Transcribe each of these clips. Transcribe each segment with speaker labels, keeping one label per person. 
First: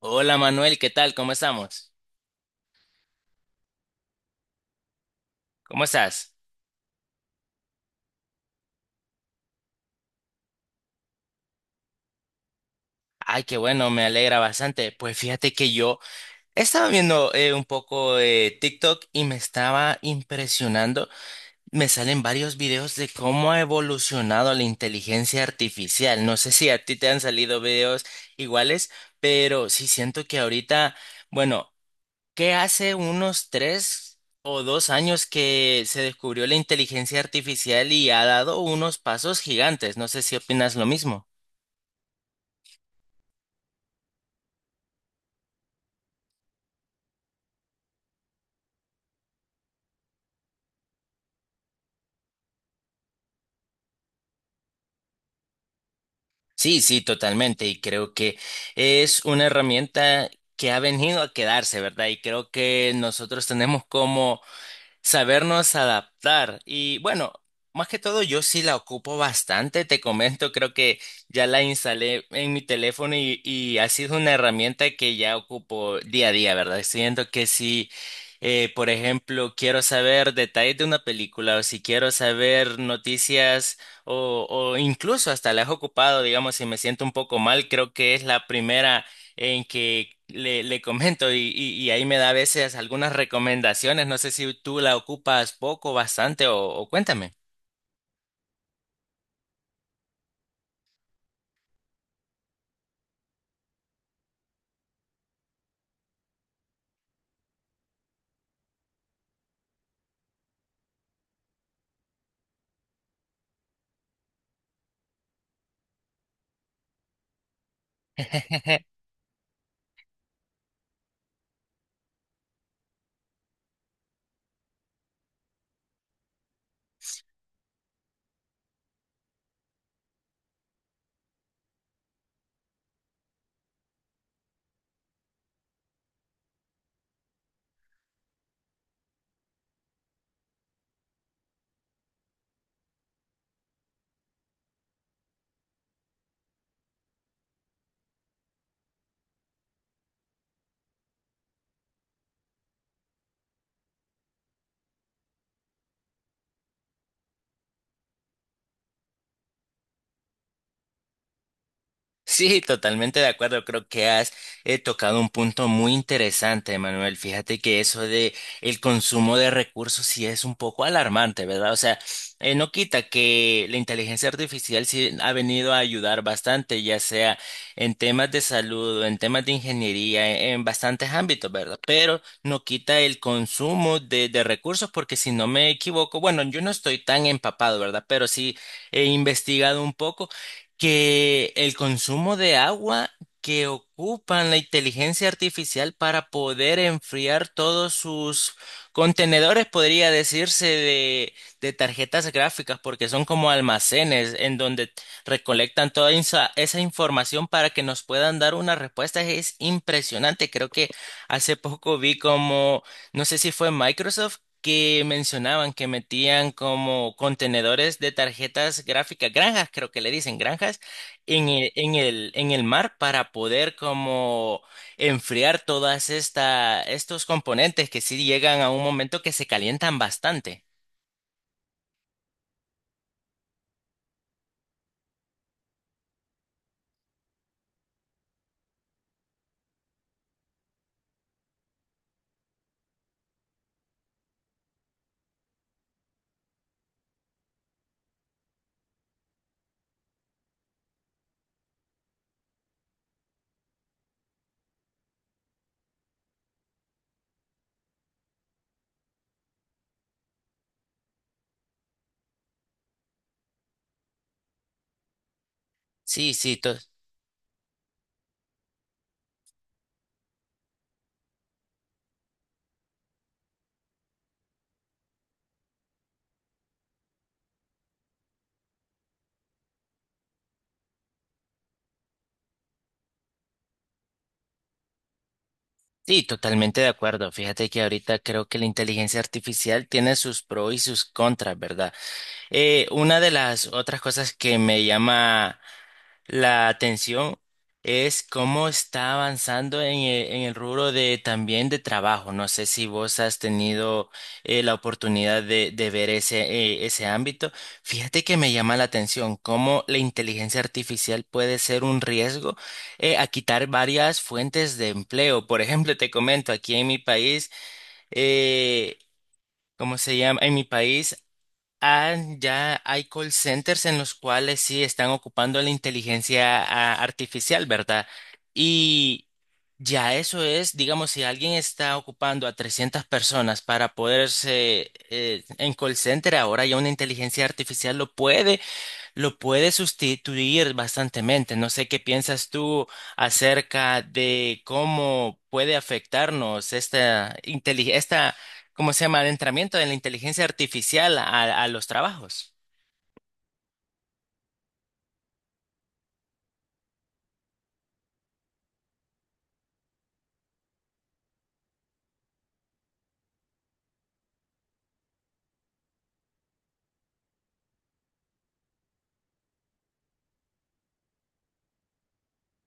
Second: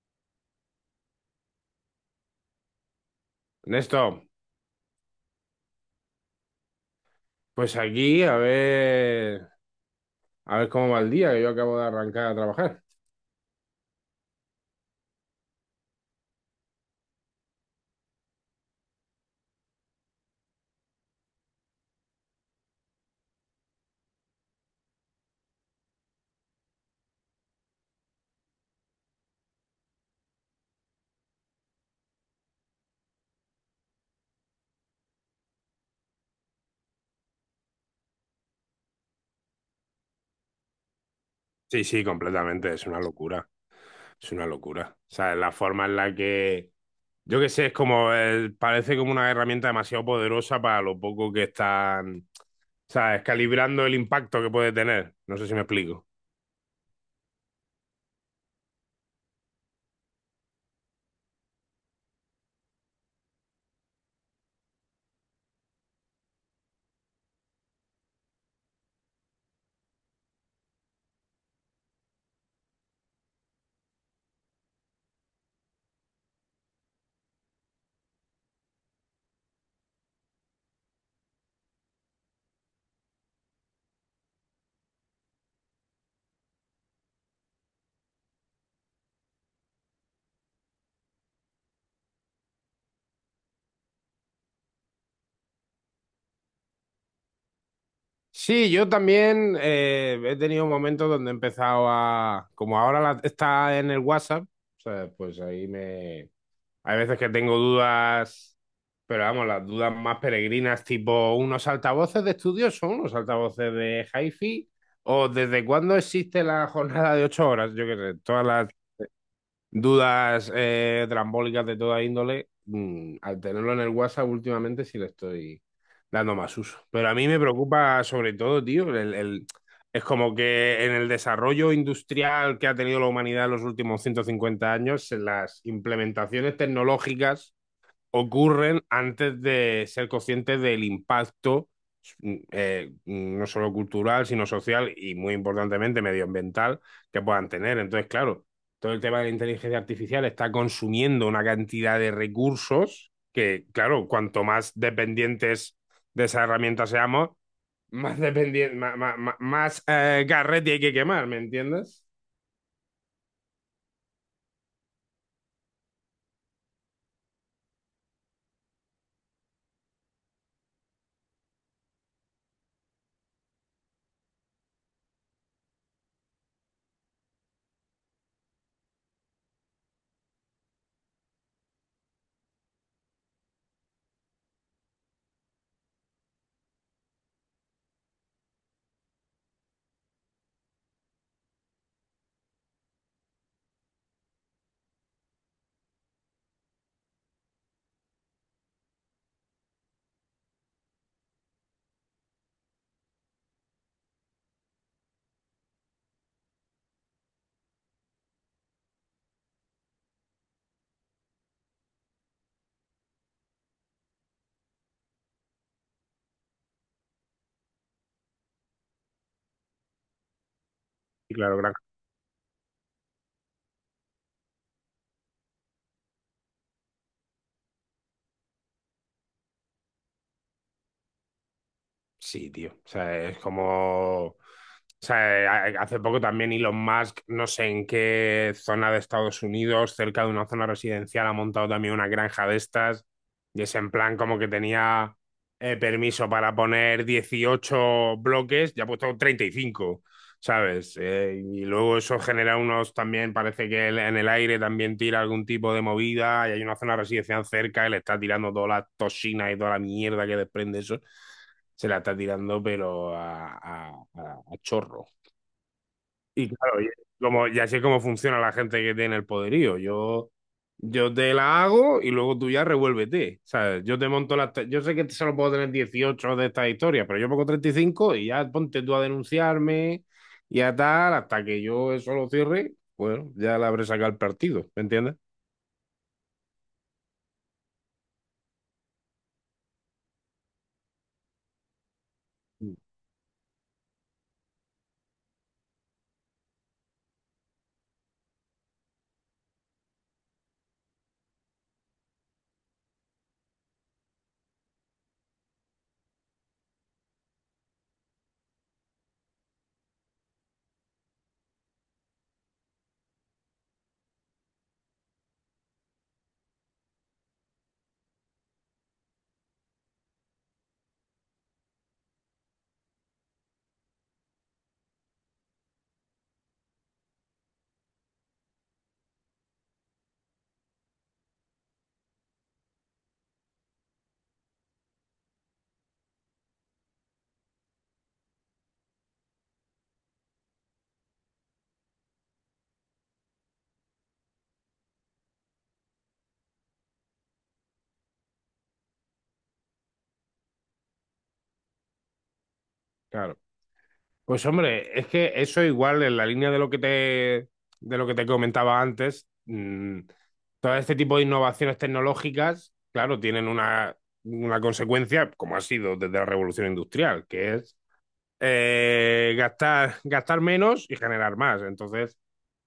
Speaker 1: Hola Manuel, ¿qué tal? ¿Cómo estamos?
Speaker 2: Ernesto,
Speaker 1: ¿Cómo estás?
Speaker 2: pues aquí a ver cómo va el día, que yo acabo de arrancar a trabajar.
Speaker 1: Ay, qué bueno, me alegra bastante. Pues fíjate que yo estaba viendo un poco de TikTok y me estaba impresionando. Me salen varios videos de cómo ha evolucionado la inteligencia artificial. No sé si a ti te han salido videos iguales, pero sí siento que ahorita, bueno. Que hace unos tres o dos años que se descubrió la inteligencia artificial y ha dado unos pasos gigantes. No sé si opinas lo mismo.
Speaker 2: Sí, sí, completamente, es una locura, es una locura. O sea, la forma en la que, yo qué sé, es como, parece como una herramienta demasiado poderosa para lo poco que están, ¿sabes? Calibrando el impacto que puede tener. No sé si me explico.
Speaker 1: Sí, sí, totalmente. Y creo que es una herramienta que ha venido a quedarse, ¿verdad? Y creo que nosotros tenemos como sabernos adaptar. Y bueno, más que todo yo sí la ocupo bastante, te comento, creo que ya la instalé en mi teléfono y ha sido una herramienta que ya ocupo día a día, ¿verdad? Siento que si, por ejemplo, quiero saber detalles de una película o si quiero saber noticias o incluso hasta la he ocupado, digamos, si me siento un poco mal, creo que es la primera en que le comento y ahí me da a veces algunas recomendaciones. No sé si tú la ocupas poco, bastante o cuéntame.
Speaker 2: Sí, yo también he tenido momentos donde he empezado a, como ahora está en el WhatsApp, o sea, pues ahí me. Hay veces que tengo dudas, pero vamos, las dudas más peregrinas, tipo unos altavoces de estudio son unos altavoces de hi-fi, o desde cuándo existe la jornada de 8 horas, yo qué sé, todas las dudas trambólicas de toda índole, al tenerlo en el WhatsApp últimamente sí le estoy dando más uso. Pero a mí me preocupa sobre todo, tío, es como que en el desarrollo industrial que ha tenido la humanidad en los últimos 150 años, en las implementaciones tecnológicas ocurren antes de ser conscientes del impacto, no solo cultural, sino social y muy importantemente medioambiental que puedan tener. Entonces, claro, todo el tema de la inteligencia artificial está consumiendo una cantidad de recursos que, claro, cuanto más dependientes de esa herramienta seamos, más, dependiente, más, garrete hay que quemar, ¿me entiendes?
Speaker 1: Sí, totalmente de acuerdo. Creo que has tocado un punto muy interesante, Manuel. Fíjate que eso de el consumo de recursos sí es un poco alarmante, ¿verdad? O sea, no quita que la inteligencia artificial sí ha venido a ayudar bastante, ya sea en temas de salud, en temas de ingeniería, en bastantes ámbitos, ¿verdad? Pero no quita el consumo de recursos, porque si no me equivoco, bueno, yo no estoy tan empapado, ¿verdad? Pero sí he investigado un poco que el consumo de agua que ocupan la inteligencia artificial para poder enfriar todos sus contenedores, podría decirse, de tarjetas gráficas, porque son como almacenes en donde recolectan toda esa información para que nos puedan dar una respuesta. Es impresionante. Creo que hace poco vi como, no sé si fue Microsoft, que mencionaban que metían como contenedores de tarjetas gráficas, granjas, creo que le dicen granjas,
Speaker 2: Y claro, gran
Speaker 1: en el mar para poder como enfriar todas estos componentes que sí llegan a un momento que se calientan bastante.
Speaker 2: Sí, tío. O sea, es como. O sea, hace poco también Elon Musk, no sé en qué zona de Estados Unidos, cerca de una zona residencial, ha montado también una granja de estas. Y es en plan como que tenía permiso para poner 18 bloques, ya ha puesto 35, ¿sabes? Y luego eso genera unos también, parece que él en el aire también tira algún tipo de movida. Y hay una zona residencial cerca, él está tirando todas las toxinas y toda la mierda que desprende eso se la está tirando, pero a chorro.
Speaker 1: Sí,
Speaker 2: Y
Speaker 1: sí, to-
Speaker 2: claro, y como, ya sé cómo funciona la gente que tiene el poderío. Yo te la hago y luego tú ya revuélvete. ¿Sabes? Yo te monto las. Te- Yo sé que solo puedo tener 18 de estas historias, pero yo pongo 35 y cinco y ya ponte tú a denunciarme y a tal, hasta que yo eso lo cierre. Bueno, ya la habré sacado el partido, ¿me entiendes?
Speaker 1: sí, totalmente de acuerdo. Fíjate que ahorita creo que la inteligencia artificial tiene sus pros y sus contras, ¿verdad?
Speaker 2: Mm.
Speaker 1: Una de las otras cosas que me llama la atención es cómo está avanzando en el rubro de también de trabajo. No sé si vos has tenido la oportunidad de ver ese, ese ámbito. Fíjate que me llama la atención cómo la inteligencia artificial puede ser un riesgo a quitar varias fuentes de empleo. Por ejemplo, te comento, aquí en mi país, eh, ¿cómo se llama? En mi país. Ah, ya hay call centers en los cuales sí están ocupando la inteligencia artificial, ¿verdad? Y ya eso es, digamos, si alguien está ocupando a 300 personas para poderse en call center, ahora ya una inteligencia artificial lo puede sustituir bastantemente. No sé qué piensas tú acerca de cómo puede afectarnos esta, ¿cómo se llama? Adentramiento de la inteligencia artificial a los trabajos.
Speaker 2: Claro. Pues hombre, es que eso igual en la línea de lo que te, comentaba antes, mm, todo este tipo de innovaciones tecnológicas, claro, tienen una consecuencia, como ha sido desde la revolución industrial, que es gastar, gastar menos y generar más. Entonces,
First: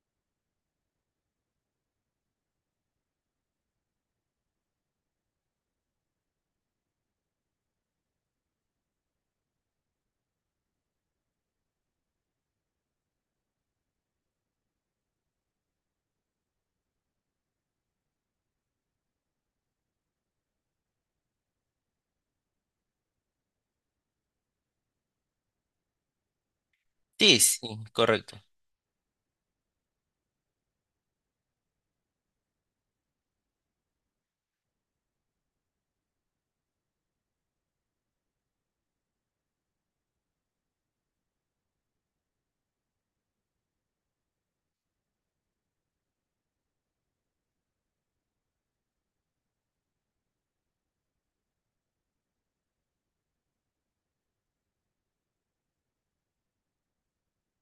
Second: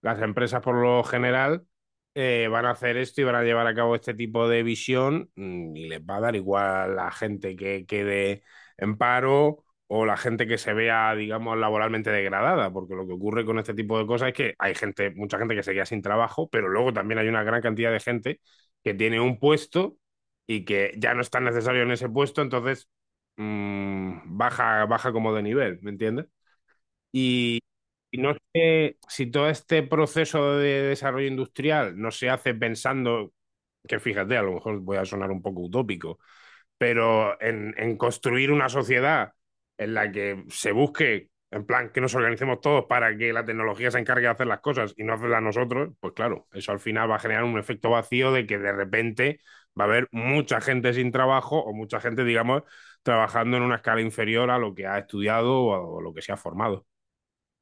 Speaker 2: las empresas por lo general van a hacer esto y van a llevar a cabo este tipo de visión, y les va a dar igual la gente que quede en paro o la gente que se vea, digamos, laboralmente degradada, porque lo que ocurre con este tipo de cosas es que hay gente, mucha gente que se queda sin trabajo, pero luego también hay una gran cantidad de gente que tiene un puesto y que ya no está necesario en ese puesto, entonces baja, baja como de nivel, ¿me entiendes?
Speaker 1: Sí,
Speaker 2: Y,
Speaker 1: sí,
Speaker 2: y no
Speaker 1: correcto.
Speaker 2: sé si todo este proceso de desarrollo industrial no se hace pensando, que fíjate, a lo mejor voy a sonar un poco utópico, pero en, construir una sociedad en la que se busque, en plan, que nos organicemos todos para que la tecnología se encargue de hacer las cosas y no hacerlas nosotros, pues claro, eso al final va a generar un efecto vacío de que de repente va a haber mucha gente sin trabajo o mucha gente, digamos, trabajando en una escala inferior a lo que ha estudiado o o lo que se ha formado.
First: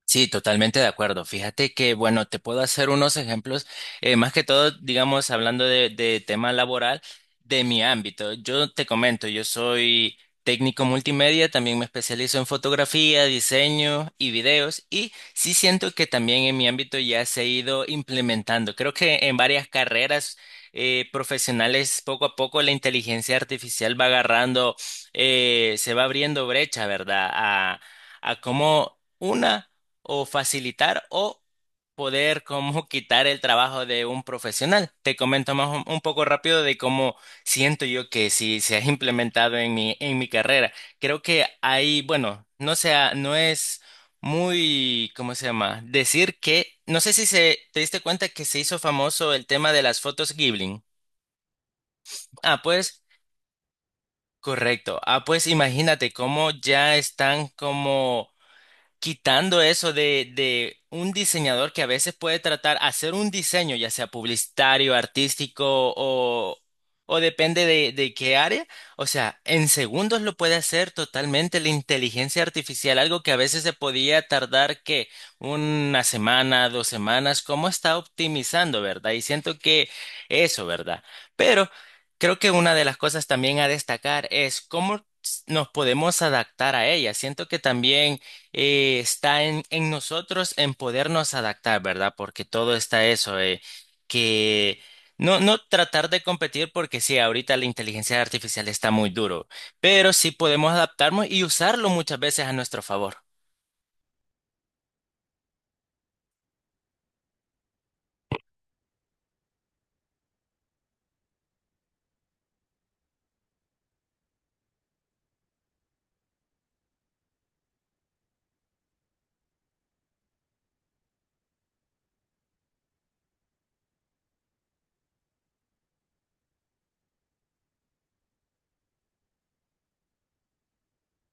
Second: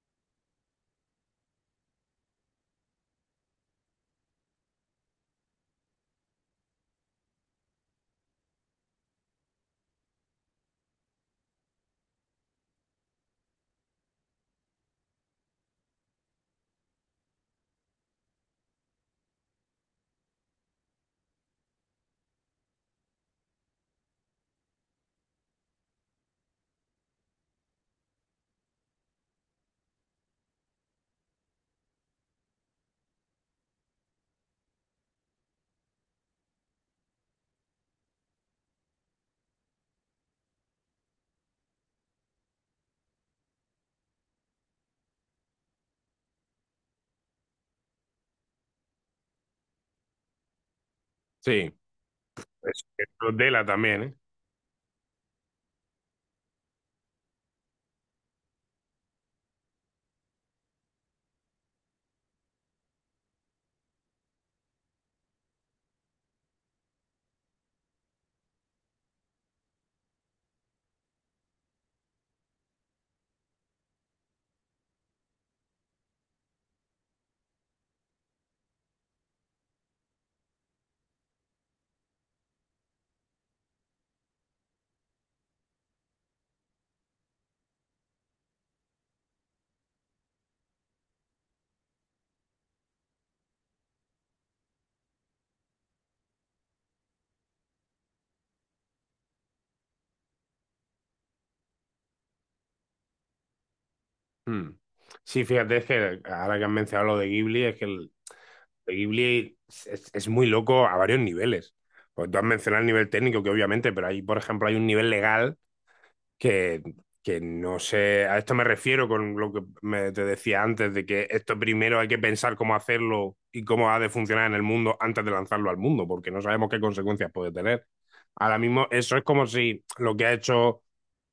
Speaker 1: Sí, totalmente de acuerdo. Fíjate que, bueno, te puedo hacer unos ejemplos, más que todo, digamos, hablando de tema laboral de mi ámbito. Yo te comento, yo soy técnico multimedia, también me especializo en fotografía, diseño y videos, y sí siento que también en mi ámbito ya se ha ido implementando. Creo que en varias carreras profesionales, poco a poco, la inteligencia artificial va agarrando, se va abriendo brecha, ¿verdad? A cómo... Una o facilitar o poder como quitar el trabajo de un profesional. Te comento más un poco rápido de cómo siento yo que si se ha implementado en mi carrera. Creo que hay, bueno, no sea, no es muy, ¿cómo se llama? Decir que, no sé si se, te diste cuenta que se hizo famoso el tema de las fotos Ghibli.
Speaker 2: Sí,
Speaker 1: Ah,
Speaker 2: es,
Speaker 1: pues,
Speaker 2: es lo de la también, ¿eh?
Speaker 1: correcto. Ah, pues imagínate cómo ya están como quitando eso de un diseñador que a veces puede tratar hacer un diseño, ya sea publicitario, artístico o, o depende de qué área. O sea, en segundos lo puede hacer totalmente la inteligencia artificial, algo que a veces se podía tardar que una semana, dos semanas, cómo está optimizando, ¿verdad? Y siento que eso, ¿verdad? Pero creo que una de las cosas también a destacar es cómo nos podemos adaptar a ella. Siento que también está en nosotros en podernos adaptar, ¿verdad? Porque todo está eso, que no, no tratar de competir porque sí, ahorita la inteligencia artificial está muy duro, pero sí podemos adaptarnos y usarlo muchas veces a nuestro favor,
Speaker 2: Mm. Sí, fíjate, es que ahora que han mencionado lo de Ghibli, es que de Ghibli es muy loco a varios niveles. Pues tú has mencionado el nivel técnico, que obviamente, pero ahí, por ejemplo, hay un nivel legal que, que no sé. A esto me refiero con lo que te decía antes, de que esto primero hay que pensar cómo hacerlo y cómo ha de funcionar en el mundo antes de lanzarlo al mundo, porque no sabemos qué consecuencias puede tener. Ahora mismo, eso es como si lo que ha hecho.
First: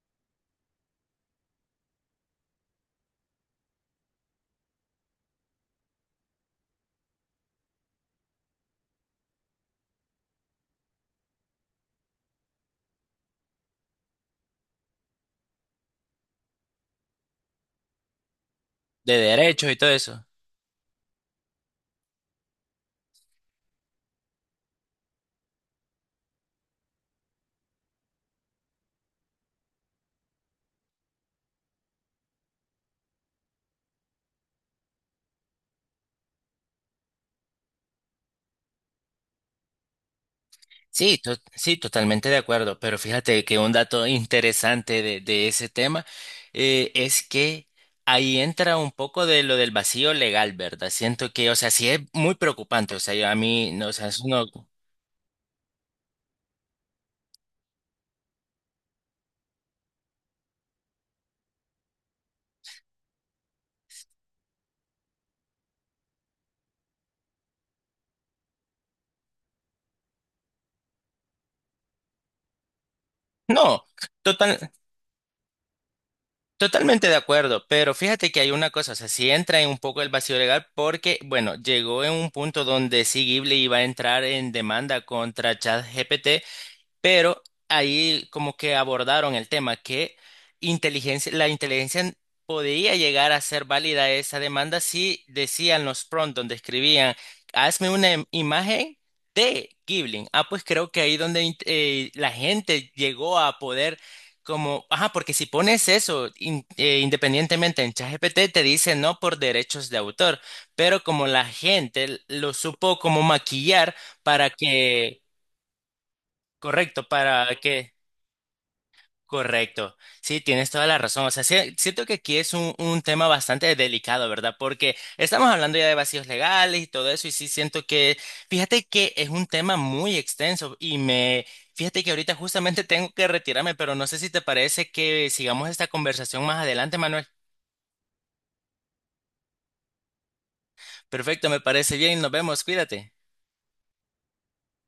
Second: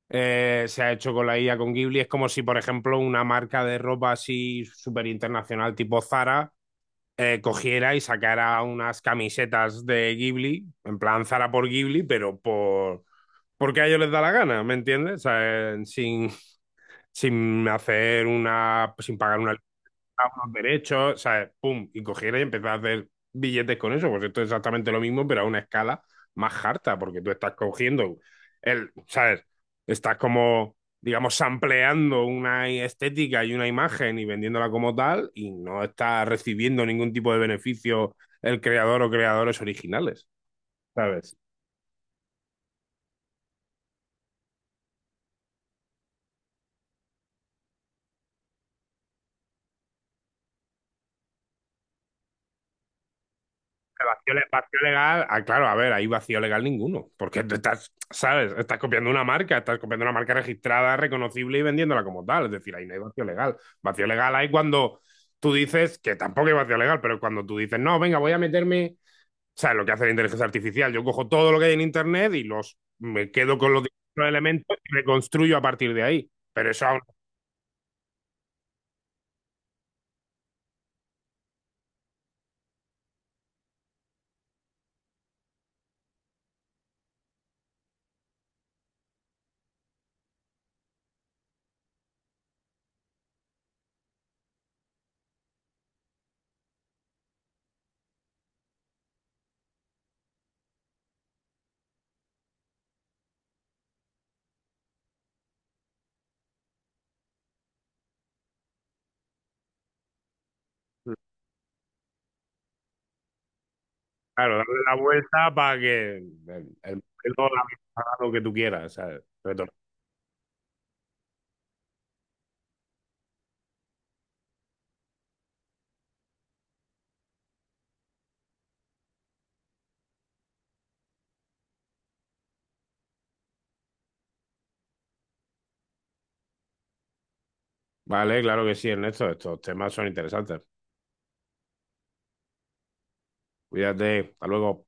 Speaker 2: Se ha hecho con la IA con Ghibli, es como si, por ejemplo, una marca de ropa así súper internacional tipo Zara cogiera y sacara unas camisetas de Ghibli, en plan Zara por Ghibli, pero porque a ellos les da la gana, ¿me entiendes? O sea,
Speaker 1: de
Speaker 2: sin pagar una
Speaker 1: derechos y todo
Speaker 2: a
Speaker 1: eso.
Speaker 2: unos derechos, ¿sabes? Pum, y cogiera y empezar a hacer billetes con eso. Pues esto es exactamente lo mismo, pero a una escala más harta, porque tú estás cogiendo ¿sabes? Estás como, digamos, sampleando una estética y una imagen y vendiéndola como tal, y no estás recibiendo ningún tipo de beneficio el creador o creadores originales, ¿sabes?
Speaker 1: Sí, totalmente de acuerdo, pero fíjate que un dato interesante de ese tema es que ahí entra un poco de lo del vacío legal, ¿verdad? Siento que, o sea, sí es muy preocupante, o sea, yo a mí, no, o sea,
Speaker 2: El
Speaker 1: es
Speaker 2: vacío,
Speaker 1: uno-
Speaker 2: le- vacío legal, ah, claro, a ver, ahí vacío legal ninguno, porque tú estás, ¿sabes? Estás copiando una marca, estás copiando una marca registrada, reconocible y vendiéndola como tal, es decir, ahí no hay vacío legal. Vacío legal hay cuando tú dices, que tampoco hay vacío legal, pero cuando tú dices, no, venga, voy a meterme, ¿sabes? Lo que hace la inteligencia artificial, yo cojo todo lo que hay en Internet y me quedo con
Speaker 1: no,
Speaker 2: los distintos
Speaker 1: total,
Speaker 2: elementos y reconstruyo a partir de ahí. Pero eso aún,
Speaker 1: totalmente de acuerdo, pero fíjate que hay una cosa, o sea, sí entra en un poco el vacío legal porque, bueno, llegó en un punto donde sí Ghibli iba a entrar en demanda contra ChatGPT. Pero ahí como que abordaron el tema que inteligencia, la inteligencia podía llegar a ser válida esa demanda si decían los prompts donde escribían, hazme una imagen de Ghibli. Ah, pues creo que ahí donde la gente llegó a poder como, ajá, porque si pones eso independientemente en ChatGPT te dice no por derechos de autor, pero como la gente lo supo como maquillar para
Speaker 2: claro, darle la
Speaker 1: que,
Speaker 2: vuelta para que
Speaker 1: correcto, para que
Speaker 2: lo que tú quieras, ¿sabes?
Speaker 1: correcto, sí, tienes toda la razón. O sea, siento que aquí es un tema bastante delicado, ¿verdad? Porque estamos hablando ya de vacíos legales y todo eso, y sí siento que, fíjate que es un tema muy extenso y me, fíjate que ahorita justamente tengo que retirarme, pero no sé si te parece que sigamos esta conversación más adelante, Manuel.
Speaker 2: Vale, claro que sí, Ernesto. Estos temas son interesantes.
Speaker 1: Perfecto, me parece bien, nos vemos, cuídate.
Speaker 2: Cuídate. Hasta luego.